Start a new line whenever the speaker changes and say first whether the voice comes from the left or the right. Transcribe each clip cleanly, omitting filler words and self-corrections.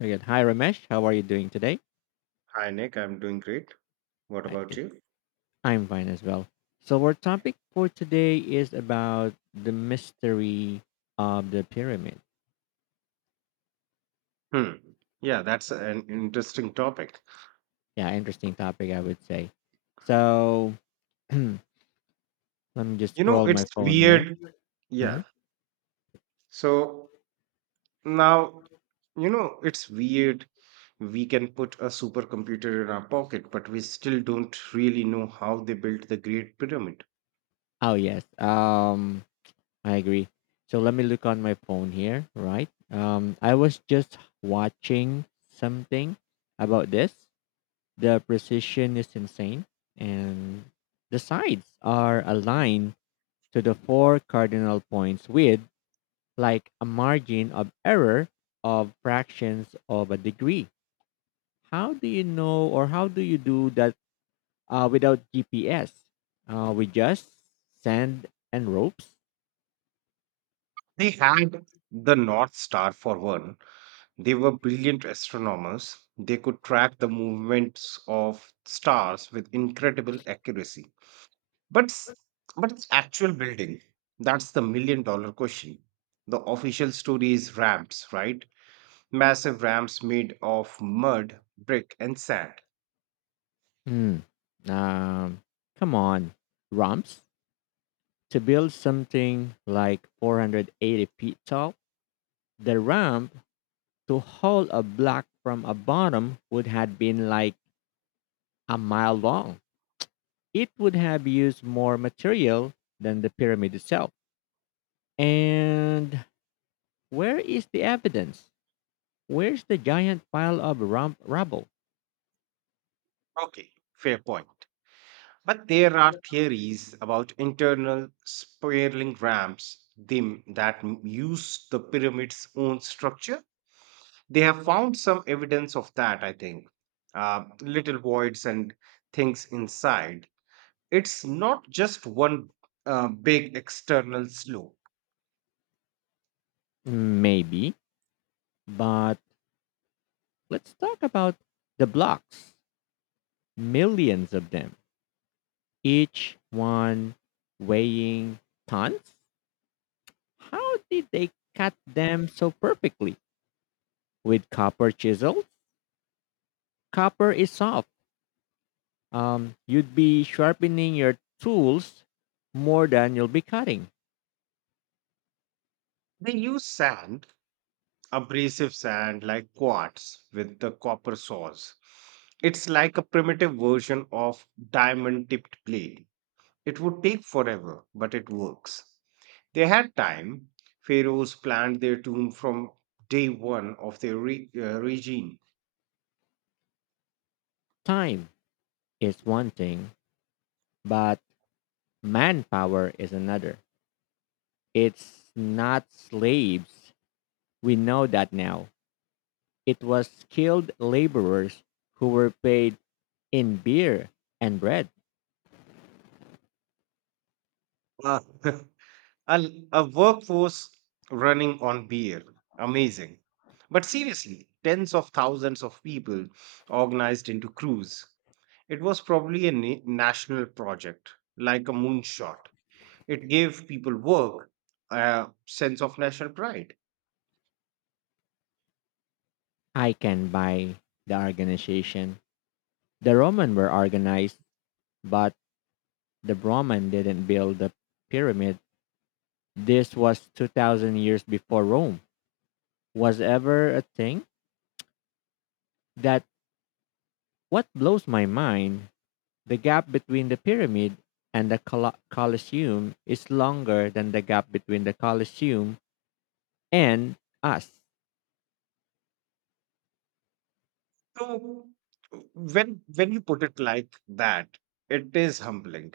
left: Very good. Hi, Ramesh. How are you doing today?
right: Hi, Nick. I'm doing great. What
left: Hi,
right: about
left: good.
right: you?
left: I'm fine as well. So, our topic for today is about the mystery of the pyramid.
right: Hmm. Yeah, that's an interesting topic.
left: Yeah, interesting topic, I would say. So, let me just
right: You know,
left: scroll
right: it's
left: my phone here.
right: weird. Yeah.
left: Mhm.
right: So now, you know, it's weird. We can put a supercomputer in our pocket, but we still don't really know how they built the Great Pyramid.
left: Oh, yes. I agree. So, let me look on my phone here, right? I was just watching something about this. The precision is insane, and the sides are aligned to the four cardinal points with like a margin of error of fractions of a degree. How do you know or how do you do that without GPS? We just sand and ropes.
right: They had the North Star for one. They were brilliant astronomers. They could track the movements of stars with incredible accuracy. But s- but its actual building, that's the million-dollar question. The official story is ramps, right? Massive ramps made of mud, brick, and sand.
left: Hmm. Um, Come on, ramps. To build something like 480 feet tall, the ramp to haul a block from a bottom would have been like a mile long. It would have used more material than the pyramid itself. And where is the evidence? Where's the giant pile of rump rubble?
right: Okay, fair point. But there are theories about internal spiraling ramps use the pyramid's own structure. They have found some evidence of that, I think. Little voids and things inside. It's not just one big external slope.
left: Maybe, but let's talk about the blocks. Millions of them, each one weighing tons. How did they cut them so perfectly? With copper chisels? Copper is soft. You'd be sharpening your tools more than you'll be cutting.
right: They use sand, abrasive sand like quartz with the copper saws. It's like a primitive version of diamond tipped blade. It would take forever, but it works. They had time. Pharaohs planned their tomb from day one of their regime.
left: Time is one thing, but manpower is another. It's not slaves. We know that now. It was skilled laborers who were paid in beer and bread.
right: Ah. And a workforce running on beer. Amazing. But seriously, tens of thousands of people organized into crews. It was probably a national project, like a moonshot. It gave people work, a sense of national pride.
left: I can buy the organization. The Roman were organized, but the Roman didn't build the pyramid. This was 2000 years before Rome was ever a thing that what blows my mind. The gap between the pyramid and the Colosseum is longer than the gap between the Colosseum and us.
right: So, when you put it like that, it is humbling.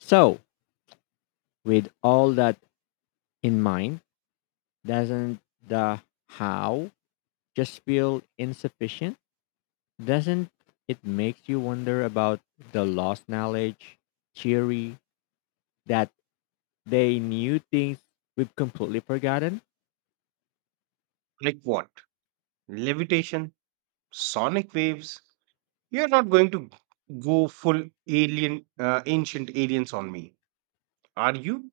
left: So, with all that in mind, doesn't the how just feel insufficient? Doesn't it make you wonder about the lost knowledge theory that they knew things we've completely forgotten?
right: Like what? Levitation, sonic waves, you're not going to go full alien, ancient aliens on me, are you?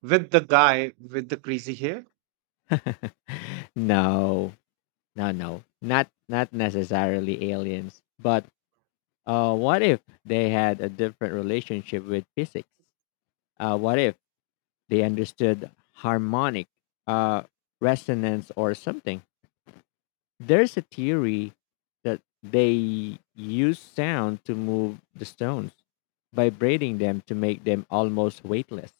right: With the guy with the crazy hair?
left: No, no, no, not necessarily aliens, but uh, what if they had a different relationship with physics? What if they understood harmonic uh, resonance or something? There's a theory that they use sound to move the stones, vibrating them to make them almost weightless.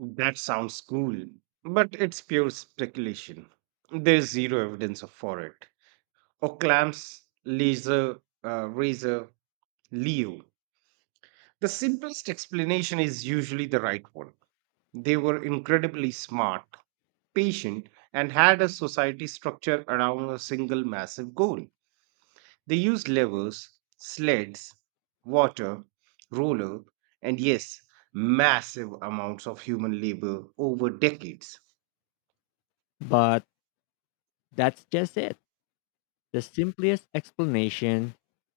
right: That sounds cool, but it's pure speculation. There's zero for it. Or clamps, laser, razor, Leo. The simplest explanation is usually the right one. They were incredibly smart, patient, and had a society structure around a single massive goal. They used levers, sleds, water, roller, and yes, massive amounts of human labor over decades.
left: But that's just it. The simplest explanation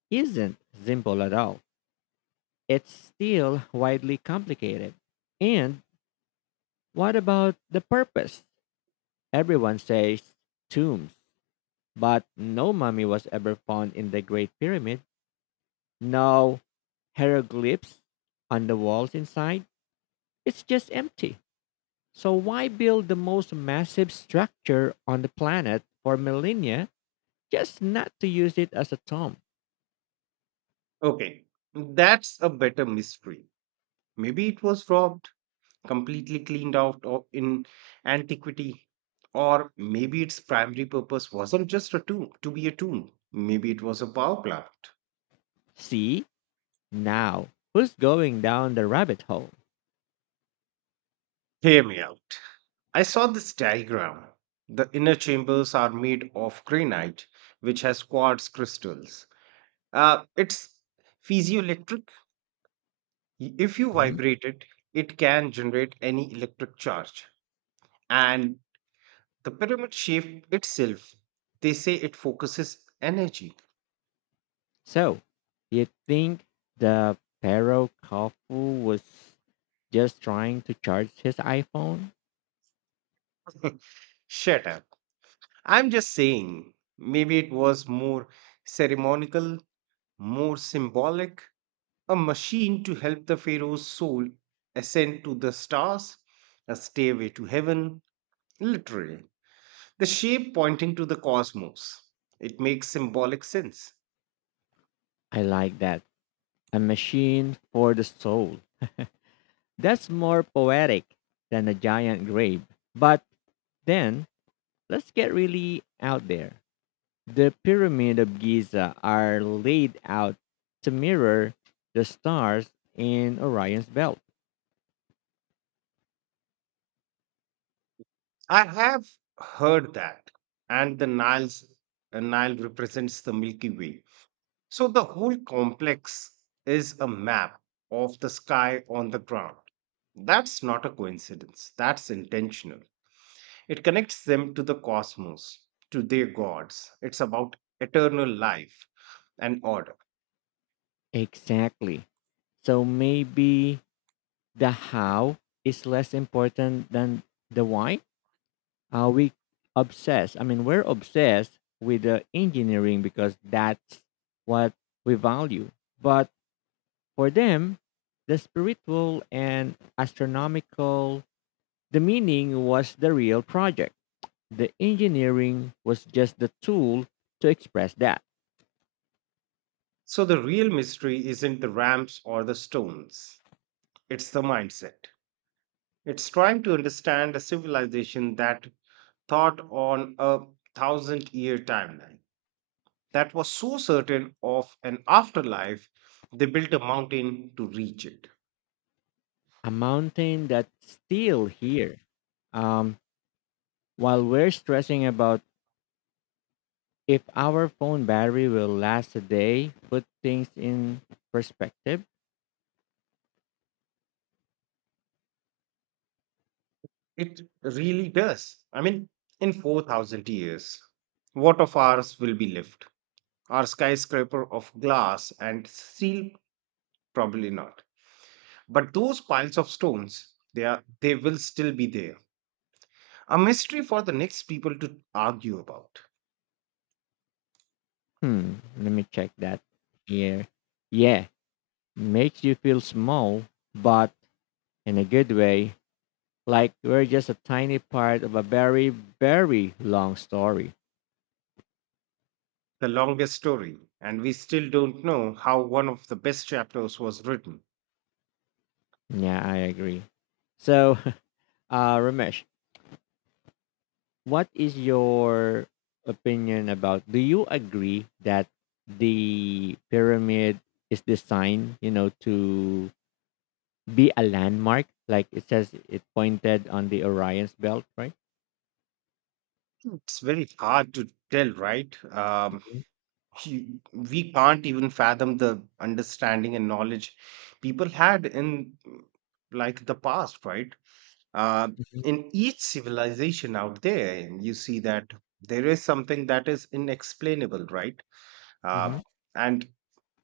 left: isn't simple at all. It's still widely complicated. And what about the purpose? Everyone says tombs, but no mummy was ever found in the Great Pyramid. No hieroglyphs on the walls inside. It's just empty. So why build the most massive structure on the planet for millennia just not to use it as a tomb?
right: Okay, that's a better mystery. Maybe it was robbed, completely cleaned out of in antiquity, or maybe its primary purpose wasn't just a tomb to be a tomb. Maybe it was a power plant.
left: See? Now, who's going down the rabbit hole?
right: Hear me out. I saw this diagram. The inner chambers are made of granite, which has quartz crystals. It's piezoelectric. If you
left: Mhm.
right: vibrate it, it can generate any electric charge. And the pyramid shape itself, they say it focuses energy.
left: So, you think the Pharaoh Khufu was just trying to charge his iPhone?
right: Shut up. I'm just saying, maybe it was more ceremonial, more symbolic, a machine to help the pharaoh's soul ascend to the stars, a stairway to heaven, literally. The shape pointing to the cosmos. It makes symbolic sense.
left: I like that. A machine for the soul. That's more poetic than a giant grave. But then, let's get really out there. The Pyramid of Giza are laid out to mirror the stars in Orion's belt.
right: I have heard that, and the Nile represents the Milky Way. So the whole complex is a map of the sky on the ground. That's not a coincidence. That's intentional. It connects them to the cosmos, to their gods. It's about eternal life and order.
left: Exactly. So maybe the how is less important than the why? We obsess. I mean, we're obsessed with the engineering because that's what we value. But for them, the spiritual and astronomical, the meaning was the real project. The engineering was just the tool to express that.
right: So the real mystery isn't the ramps or the stones, it's the mindset. It's trying to understand a civilization that thought on a thousand year timeline, that was so certain of an afterlife, they built a mountain to reach it.
left: A mountain that's still here. Um, while we're stressing about if our phone battery will last a day, put things in perspective.
right: It really does. I mean, in 4,000 years, what of ours will be left? Our skyscraper of glass and steel? Probably not. But those piles of stones, they, are, they will still be there. A mystery for the next people to argue about.
left: Hmm, let me check that here. Yeah, makes you feel small, but in a good way, like we're just a tiny part of a very, very long story.
right: The longest story, and we still don't know how one of the best chapters was written.
left: Yeah, I agree. So, Ramesh, what is your opinion about? Do you agree that the pyramid is designed to be a landmark? Like it says, it pointed on the Orion's belt, right?
right: It's very hard to tell, right?
left: Mhm,
right: You- we can't even fathom the understanding and knowledge people had in like the past, right? Uh,
left: mhm.
right: in each civilization out there, you see that there is something that is inexplainable, right?
left: Mhm.
right: Uh, and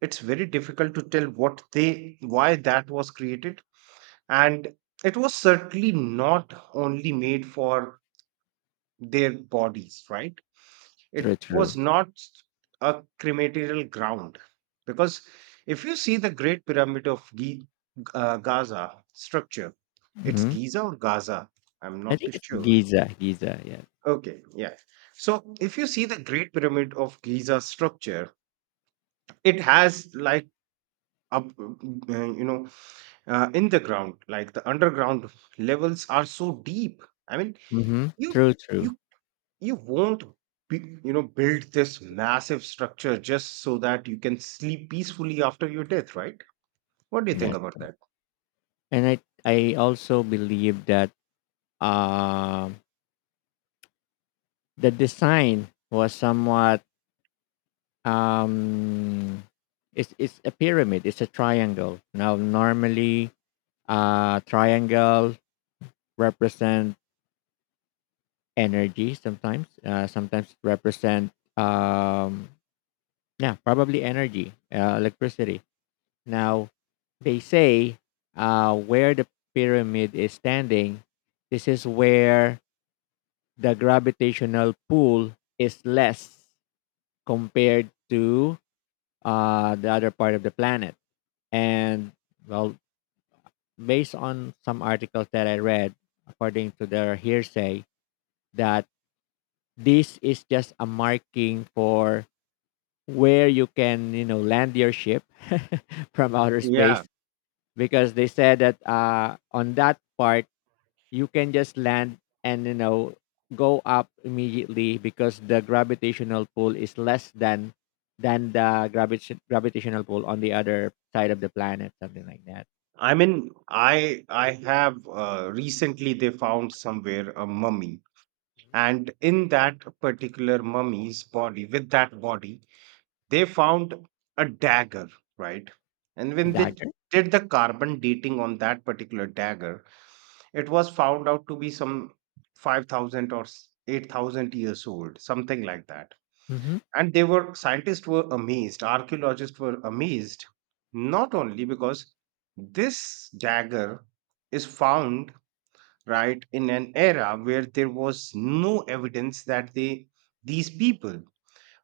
right: it's very difficult to tell what they why that was created, and it was certainly not only made for their bodies, right? It
left: True, true.
right: was not a crematorial ground, because if you see the great pyramid of gaza structure. It's
left: Hmm.
right: giza or gaza, I'm
left: I
right: not too
left: think it's
right: sure.
left: Giza, Giza. Yeah.
right: Okay, yeah. So if you see the great pyramid of giza structure, it has like a, you know, in the ground, like the underground levels are so deep. I mean,
left: Hmm.
right: you
left: True, true.
right: you you won't, be, you know, build this massive structure just so that you can sleep peacefully after your death, right? What do you think
left: Yes,
right: about
left: correct.
right: that?
left: And I also believe that um, the design was somewhat. Um, it's a pyramid. It's a triangle. Now, normally, triangle represent energy. Sometimes, sometimes represent um, yeah, probably energy, electricity. Now, they say where the pyramid is standing, this is where the gravitational pull is less compared to the other part of the planet. And, well, based on some articles that I read, according to their hearsay, that this is just a marking for where you can, you know, land your ship from outer
right: Yeah,
left: space, because they said that on that part, you can just land and you know go up immediately because the gravitational pull is less than the gravitational pull on the other side of the planet, something like that.
right: I mean, I have recently they found somewhere a mummy, and in that particular mummy's body, with that body, they found a dagger, right? And when
left: A
right: they
left: dagger.
right: did the carbon dating on that particular dagger, it was found out to be some 5,000 or 8,000 years old, something like that.
left: Mm-hmm.
right: And they were, scientists were amazed, archaeologists were amazed, not only because this dagger is found right in an era where there was no evidence that they these people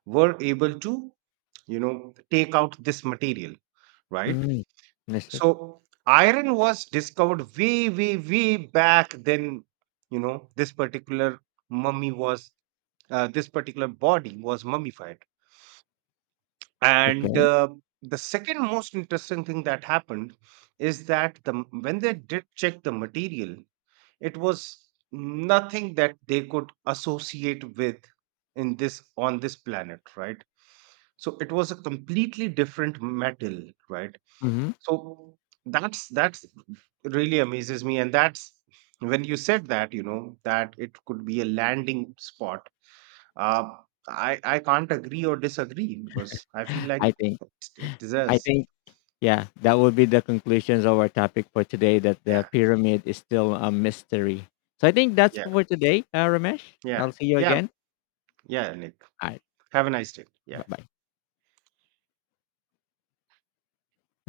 right: were able to, you know, take out this material, right?
left: Mm. That's it.
right: So iron was discovered way back then. You know, this particular mummy was this particular body was mummified, and
left: Okay.
right: the second most interesting thing that happened is that when they did check the material, it was nothing that they could associate with in this on this planet, right? So it was a completely different metal, right?
left: Mm-hmm.
right: So that's really amazes me, and that's when you said that, you know, that it could be a landing spot. Uh, I can't agree or disagree because I feel like
left: I think.
right: it it
left: I
right: deserves.
left: think. Yeah, that would be the conclusions of our topic for today. That the
right: Yeah,
left: pyramid is still a mystery. So I think that's
right: yeah,
left: for today, Ramesh.
right: yeah,
left: I'll see you
right: yeah,
left: again.
right: yeah. Nick,
left: All right.
right: have a nice day. Yeah.
left: Bye bye.